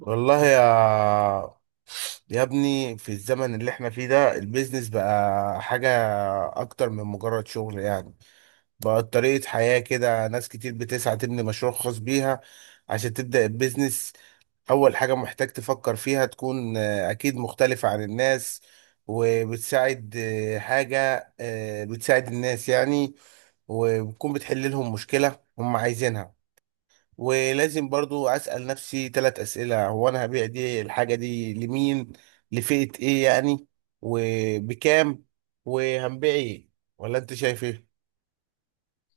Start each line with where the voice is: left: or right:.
right: والله يا ابني، في الزمن اللي احنا فيه ده البيزنس بقى حاجة أكتر من مجرد شغل يعني. بقى طريقة حياة كده. ناس كتير بتسعى تبني مشروع خاص بيها. عشان تبدأ البيزنس، أول حاجة محتاج تفكر فيها تكون أكيد مختلفة عن الناس وبتساعد، حاجة بتساعد الناس يعني، وبتكون بتحل لهم مشكلة هم عايزينها. ولازم برضو اسال نفسي 3 اسئله: هو انا هبيع دي الحاجه دي لمين؟ لفئه ايه يعني؟ وبكام؟ وهنبيع ايه؟ ولا انت شايف ايه؟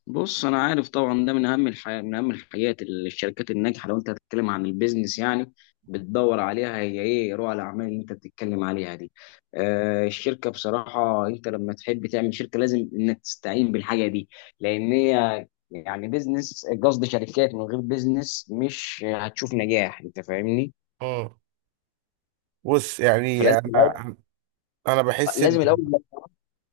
left: بص، انا عارف طبعا ده من اهم الحاجات اللي الشركات الناجحه، لو انت هتتكلم عن البيزنس يعني، بتدور عليها. هي ايه رؤى الاعمال اللي انت بتتكلم عليها دي؟ الشركه بصراحه، انت لما تحب تعمل شركه لازم انك تستعين بالحاجه دي، لان هي يعني بيزنس، قصد شركات من غير بيزنس مش هتشوف نجاح، انت فاهمني.
right: مم. بص يعني
left: فلازم الاول
right: انا بحس ان
left: لازم الاول،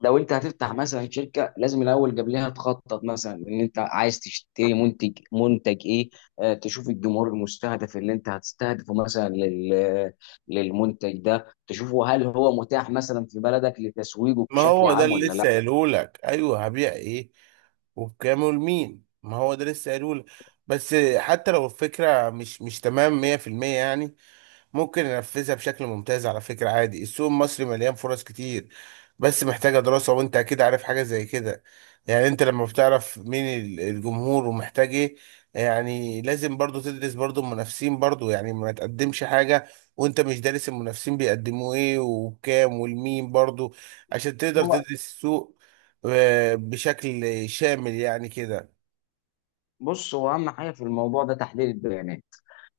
left: لو انت هتفتح مثلا شركه لازم الاول قبلها تخطط، مثلا ان انت عايز تشتري منتج ايه. تشوف الجمهور المستهدف اللي انت هتستهدفه مثلا للمنتج ده، تشوفه هل هو متاح مثلا في بلدك لتسويقه
right: ما
left: بشكل
right: هو ده
left: عام
right: اللي
left: ولا.
right: لسه قايله لك. ايوه، هبيع ايه وبكام ولمين، ما هو ده لسه قايله لك. بس حتى لو الفكره مش تمام 100% يعني، ممكن ننفذها بشكل ممتاز. على فكرة عادي، السوق المصري مليان فرص كتير، بس محتاجة دراسة، وانت اكيد عارف حاجة زي كده. يعني انت لما بتعرف مين الجمهور ومحتاج ايه، يعني لازم برضو تدرس برضو المنافسين برضو، يعني ما تقدمش حاجة وانت مش دارس المنافسين بيقدموا ايه وبكام والمين برضو، عشان تقدر
left: لا،
right: تدرس السوق بشكل شامل يعني كده.
left: بص، هو اهم حاجه في الموضوع ده تحليل البيانات.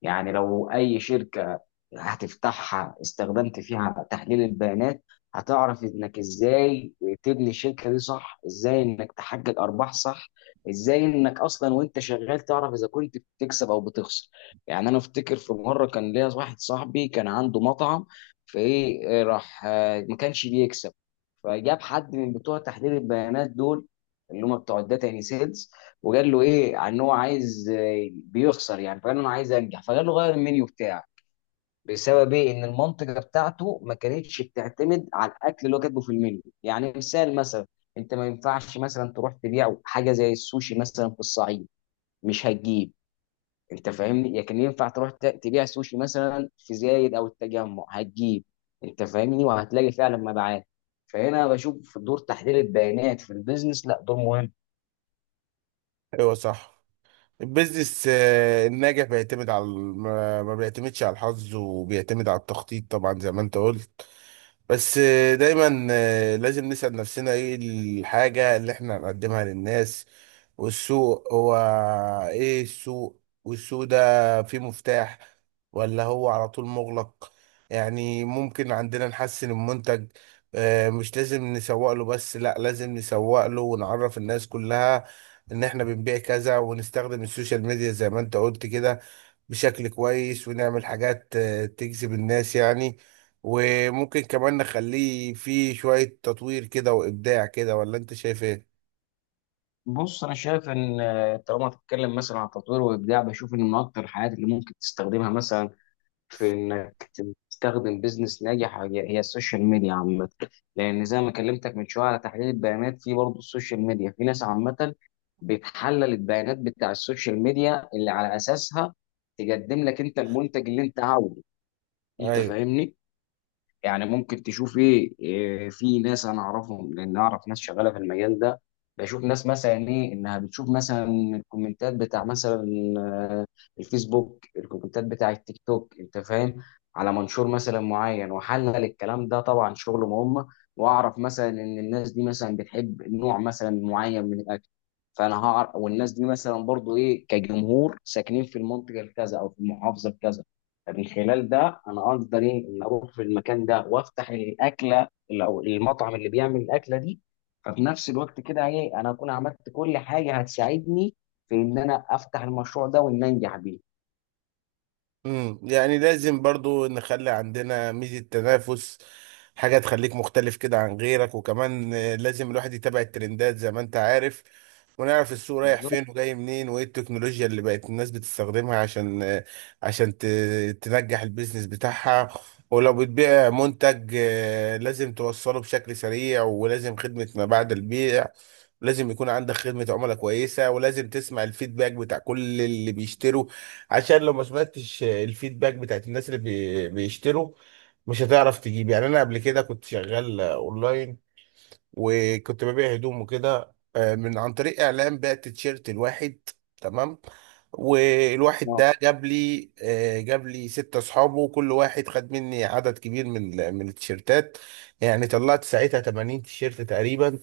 left: يعني لو اي شركه هتفتحها استخدمت فيها تحليل البيانات هتعرف انك ازاي تبني الشركه دي صح، ازاي انك تحقق ارباح صح، ازاي انك اصلا وانت شغال تعرف اذا كنت بتكسب او بتخسر. يعني انا افتكر في مره كان ليا واحد صاحبي كان عنده مطعم، فايه إيه، راح ما كانش بيكسب، فجاب حد من بتوع تحليل البيانات دول، اللي هم بتوع الداتا يعني سيلز. وقال له ايه عن ان هو عايز بيخسر يعني، فقال له انا عايز انجح، فقال له غير المنيو بتاعك. بسبب ايه؟ ان المنطقه بتاعته ما كانتش بتعتمد على الاكل اللي هو كاتبه في المنيو. يعني مثال مثلا، انت ما ينفعش مثلا تروح تبيع حاجه زي السوشي مثلا في الصعيد، مش هتجيب، انت فاهمني. لكن ينفع تروح تبيع سوشي مثلا في زايد او التجمع، هتجيب، انت فاهمني، وهتلاقي فعلا مبيعات. فهنا بشوف دور تحليل البيانات في البيزنس، لا دور مهم.
right: ايوه صح، البيزنس الناجح ما بيعتمدش على الحظ، وبيعتمد على التخطيط طبعا زي ما انت قلت. بس دايما لازم نسأل نفسنا ايه الحاجة اللي احنا هنقدمها للناس، والسوق هو ايه؟ السوق والسوق ده فيه مفتاح ولا هو على طول مغلق؟ يعني ممكن عندنا نحسن المنتج، مش لازم نسوق له بس، لا لازم نسوق له ونعرف الناس كلها ان احنا بنبيع كذا، ونستخدم السوشيال ميديا زي ما انت قلت كده بشكل كويس، ونعمل حاجات تجذب الناس يعني، وممكن كمان نخليه فيه شوية تطوير كده وإبداع كده، ولا أنت شايف إيه؟
left: بص، انا شايف ان طالما هتتكلم مثلا عن تطوير وابداع، بشوف ان من اكتر الحاجات اللي ممكن تستخدمها مثلا في انك تستخدم بيزنس ناجح هي هي السوشيال ميديا عامه. لان زي ما كلمتك من شويه على تحليل البيانات، في برضه السوشيال ميديا في ناس عامه بتحلل البيانات بتاع السوشيال ميديا اللي على اساسها تقدم لك انت المنتج اللي انت عاوزه، انت
right: أيوه.
left: فاهمني. يعني ممكن تشوف ايه إيه، في ناس انا اعرفهم لان اعرف ناس شغاله في المجال ده. بشوف ناس مثلا ايه انها بتشوف مثلا الكومنتات بتاع مثلا آه، الفيسبوك، الكومنتات بتاع التيك توك، انت فاهم، على منشور مثلا معين وحلل الكلام ده، طبعا شغل مهم. واعرف مثلا ان الناس دي مثلا بتحب نوع مثلا معين من الاكل، فانا هعرف، والناس دي مثلا برضو ايه كجمهور ساكنين في المنطقه الكذا او في المحافظه الكذا. من خلال ده انا اقدر ايه ان اروح في المكان ده وافتح الاكله او المطعم اللي بيعمل الاكله دي. ففي نفس الوقت كده ايه انا اكون عملت كل حاجه هتساعدني في ان انا افتح المشروع ده وان انجح بيه.
right: امم، يعني لازم برضو نخلي عندنا ميزة تنافس، حاجة تخليك مختلف كده عن غيرك، وكمان لازم الواحد يتابع الترندات زي ما انت عارف، ونعرف السوق رايح
left: بالظبط.
right: فين وجاي منين وايه التكنولوجيا اللي بقت الناس بتستخدمها، عشان عشان تنجح البيزنس بتاعها. ولو بتبيع منتج، لازم توصله بشكل سريع، ولازم خدمة ما بعد البيع. لازم يكون عندك خدمة عملاء كويسة، ولازم تسمع الفيدباك بتاع كل اللي بيشتروا، عشان لو ما سمعتش الفيدباك بتاعت الناس اللي بيشتروا، مش هتعرف تجيب. يعني انا قبل كده كنت شغال اونلاين، وكنت ببيع هدوم وكده، من عن طريق اعلان، بعت تيشيرت الواحد تمام، والواحد
left: آه.
right: ده جاب لي، جاب لي 6 اصحابه، وكل واحد خد مني عدد كبير من من التيشيرتات. يعني طلعت ساعتها 80 تيشيرت تقريبا،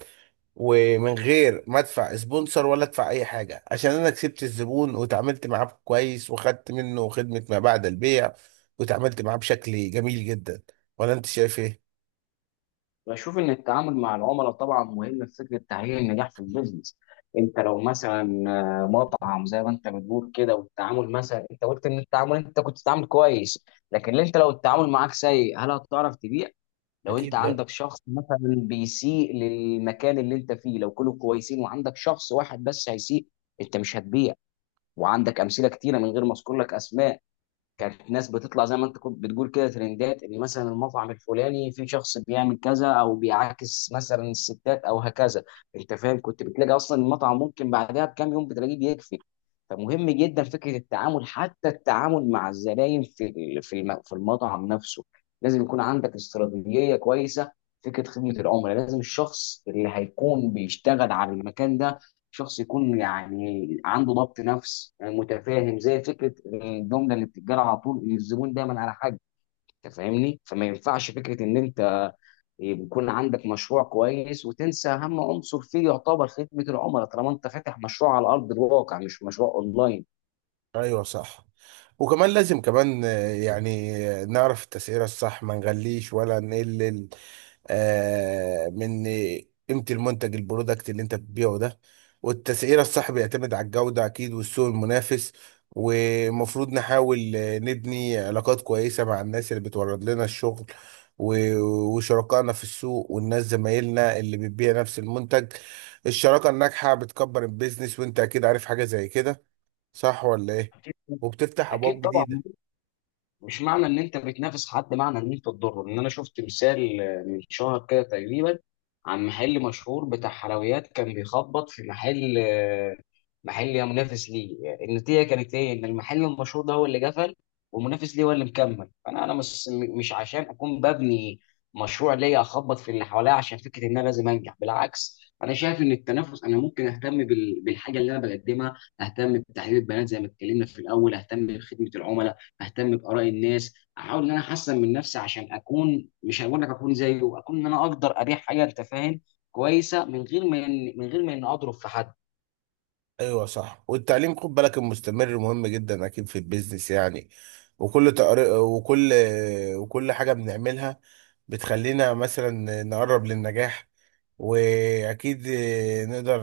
right: ومن غير ما ادفع سبونسر ولا ادفع اي حاجه، عشان انا كسبت الزبون وتعاملت معاه كويس، وخدت منه خدمه ما بعد البيع، وتعاملت معاه بشكل جميل جدا. ولا انت شايف ايه؟
left: بشوف ان التعامل مع العملاء طبعا مهم في فكره تحقيق النجاح في البيزنس. انت لو مثلا مطعم زي ما انت بتقول كده، والتعامل مثلا، انت قلت ان التعامل انت كنت بتتعامل كويس، لكن انت لو التعامل معاك سيء هل هتعرف تبيع؟ لو انت
right: أكيد لا.
left: عندك شخص مثلا بيسيء للمكان اللي انت فيه، لو كلهم كويسين وعندك شخص واحد بس هيسيء انت مش هتبيع. وعندك امثله كتيره من غير ما اذكر لك اسماء، كانت ناس بتطلع زي ما انت كنت بتقول كده ترندات، ان مثلا المطعم الفلاني في شخص بيعمل كذا او بيعاكس مثلا الستات او هكذا، انت فاهم، كنت بتلاقي اصلا المطعم ممكن بعدها بكام يوم بتلاقيه بيقفل. فمهم جدا فكره التعامل، حتى التعامل مع الزباين في المطعم نفسه، لازم يكون عندك استراتيجيه كويسه. فكره خدمه العملاء، لازم الشخص اللي هيكون بيشتغل على المكان ده شخص يكون يعني عنده ضبط نفس، متفاهم، زي فكره الجمله اللي بتتقال على طول إن الزبون دايما على حق، انت فاهمني. فما ينفعش فكره ان انت يكون عندك مشروع كويس وتنسى اهم عنصر فيه يعتبر خدمه العملاء، طالما انت فاتح مشروع على ارض الواقع مش مشروع اونلاين.
right: ايوه صح، وكمان لازم كمان يعني نعرف التسعيره الصح، ما نغليش ولا نقلل من قيمة المنتج البرودكت اللي انت بتبيعه ده. والتسعيرة الصح بيعتمد على الجودة أكيد والسوق المنافس. ومفروض نحاول نبني علاقات كويسة مع الناس اللي بتورد لنا الشغل وشركائنا في السوق، والناس زمايلنا اللي بتبيع نفس المنتج. الشراكة الناجحة بتكبر البيزنس، وانت أكيد عارف حاجة زي كده، صح ولا ايه؟
left: اكيد.
right: وبتفتح أبواب
left: أكيد طبعا.
right: جديدة.
left: مش معنى ان انت بتنافس حد معنى ان انت تضره. ان انا شفت مثال من شهر كده تقريبا، عن محل مشهور بتاع حلويات كان بيخبط في محل محل يا منافس ليه. النتيجه كانت ايه؟ ان المحل المشهور ده هو اللي قفل والمنافس ليه هو اللي مكمل. فانا مش عشان اكون ببني مشروع ليا اخبط في اللي حواليا عشان فكره ان انا لازم انجح. بالعكس، انا شايف ان التنافس انا ممكن اهتم بالحاجه اللي انا بقدمها، اهتم بتحليل البيانات زي ما اتكلمنا في الاول، اهتم بخدمه العملاء، اهتم باراء الناس، احاول ان انا احسن من نفسي عشان اكون مش هقول لك اكون زيه، اكون ان انا اقدر ابيع حاجه، انت فاهم، كويسه من غير ما من غير ما اني اضرب في حد.
right: ايوه صح، والتعليم، خد بالك، المستمر مهم جدا اكيد في البيزنس يعني. وكل وكل حاجه بنعملها بتخلينا مثلا نقرب للنجاح. واكيد نقدر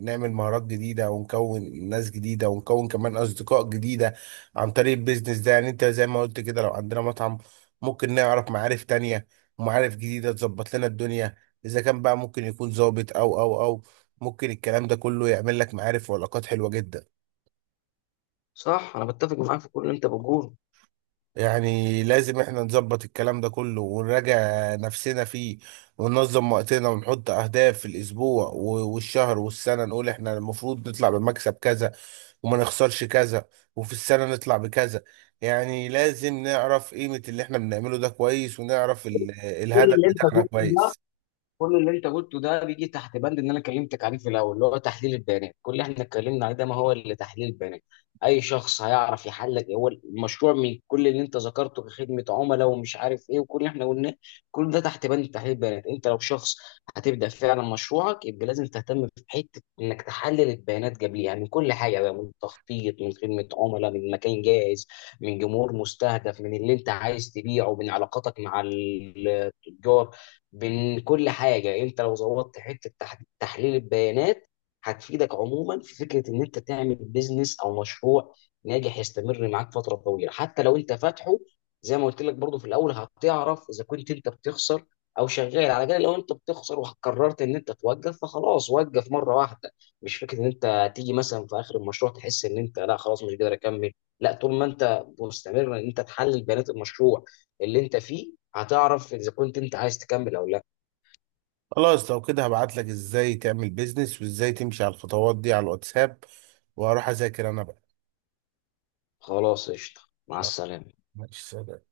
right: نعمل مهارات جديده، ونكون ناس جديده، ونكون كمان اصدقاء جديده عن طريق البيزنس ده. يعني انت زي ما قلت كده، لو عندنا مطعم، ممكن نعرف معارف تانية، ومعارف جديده تظبط لنا الدنيا. اذا كان بقى ممكن يكون ظابط او ممكن الكلام ده كله يعمل لك معارف وعلاقات حلوة جدا.
left: صح، انا بتفق معاك في كل اللي انت بتقوله.
right: يعني لازم احنا نظبط الكلام ده كله ونراجع نفسنا فيه، وننظم وقتنا، ونحط اهداف في الاسبوع والشهر والسنة، نقول احنا المفروض نطلع بمكسب كذا، وما نخسرش كذا، وفي السنة نطلع بكذا. يعني لازم نعرف قيمة اللي احنا بنعمله ده كويس، ونعرف
left: كل
right: الهدف
left: اللي انت
right: بتاعنا
left: قلته ده،
right: كويس.
left: بيجي تحت بند ان انا كلمتك عليه في الاول، اللي هو تحليل البيانات. كل اللي احنا اتكلمنا عليه ده ما هو اللي تحليل البيانات. اي شخص هيعرف يحلل هو المشروع من كل اللي انت ذكرته كخدمه عملاء ومش عارف ايه، وكل اللي احنا قلناه، كل ده تحت بند تحليل البيانات. انت لو شخص هتبدا فعلا مشروعك يبقى لازم تهتم في حته انك تحلل البيانات قبليها، يعني من كل حاجه بقى، من تخطيط، من خدمه عملاء، من مكان جاهز، من جمهور مستهدف، من اللي انت عايز تبيعه، من علاقاتك مع التجار، بين كل حاجه. انت لو ظبطت حته تحليل البيانات هتفيدك عموما في فكره ان انت تعمل بيزنس او مشروع ناجح يستمر معاك فتره طويله. حتى لو انت فاتحه، زي ما قلت لك برضو في الاول، هتعرف اذا كنت انت بتخسر او شغال. على الاقل لو انت بتخسر وقررت ان انت توقف فخلاص، وقف مره واحده. مش فكره ان انت تيجي مثلا في اخر المشروع تحس ان انت لا، خلاص مش قادر اكمل. لا، طول ما انت مستمر ان انت تحلل بيانات المشروع اللي انت فيه هتعرف إذا كنت أنت عايز تكمل أو لأ.
right: خلاص، لو كده هبعت لك ازاي تعمل بيزنس وازاي تمشي على الخطوات دي على الواتساب، وهروح اذاكر انا بقى.
left: خلاص قشطة. مع السلامة.
right: ماشي سلام.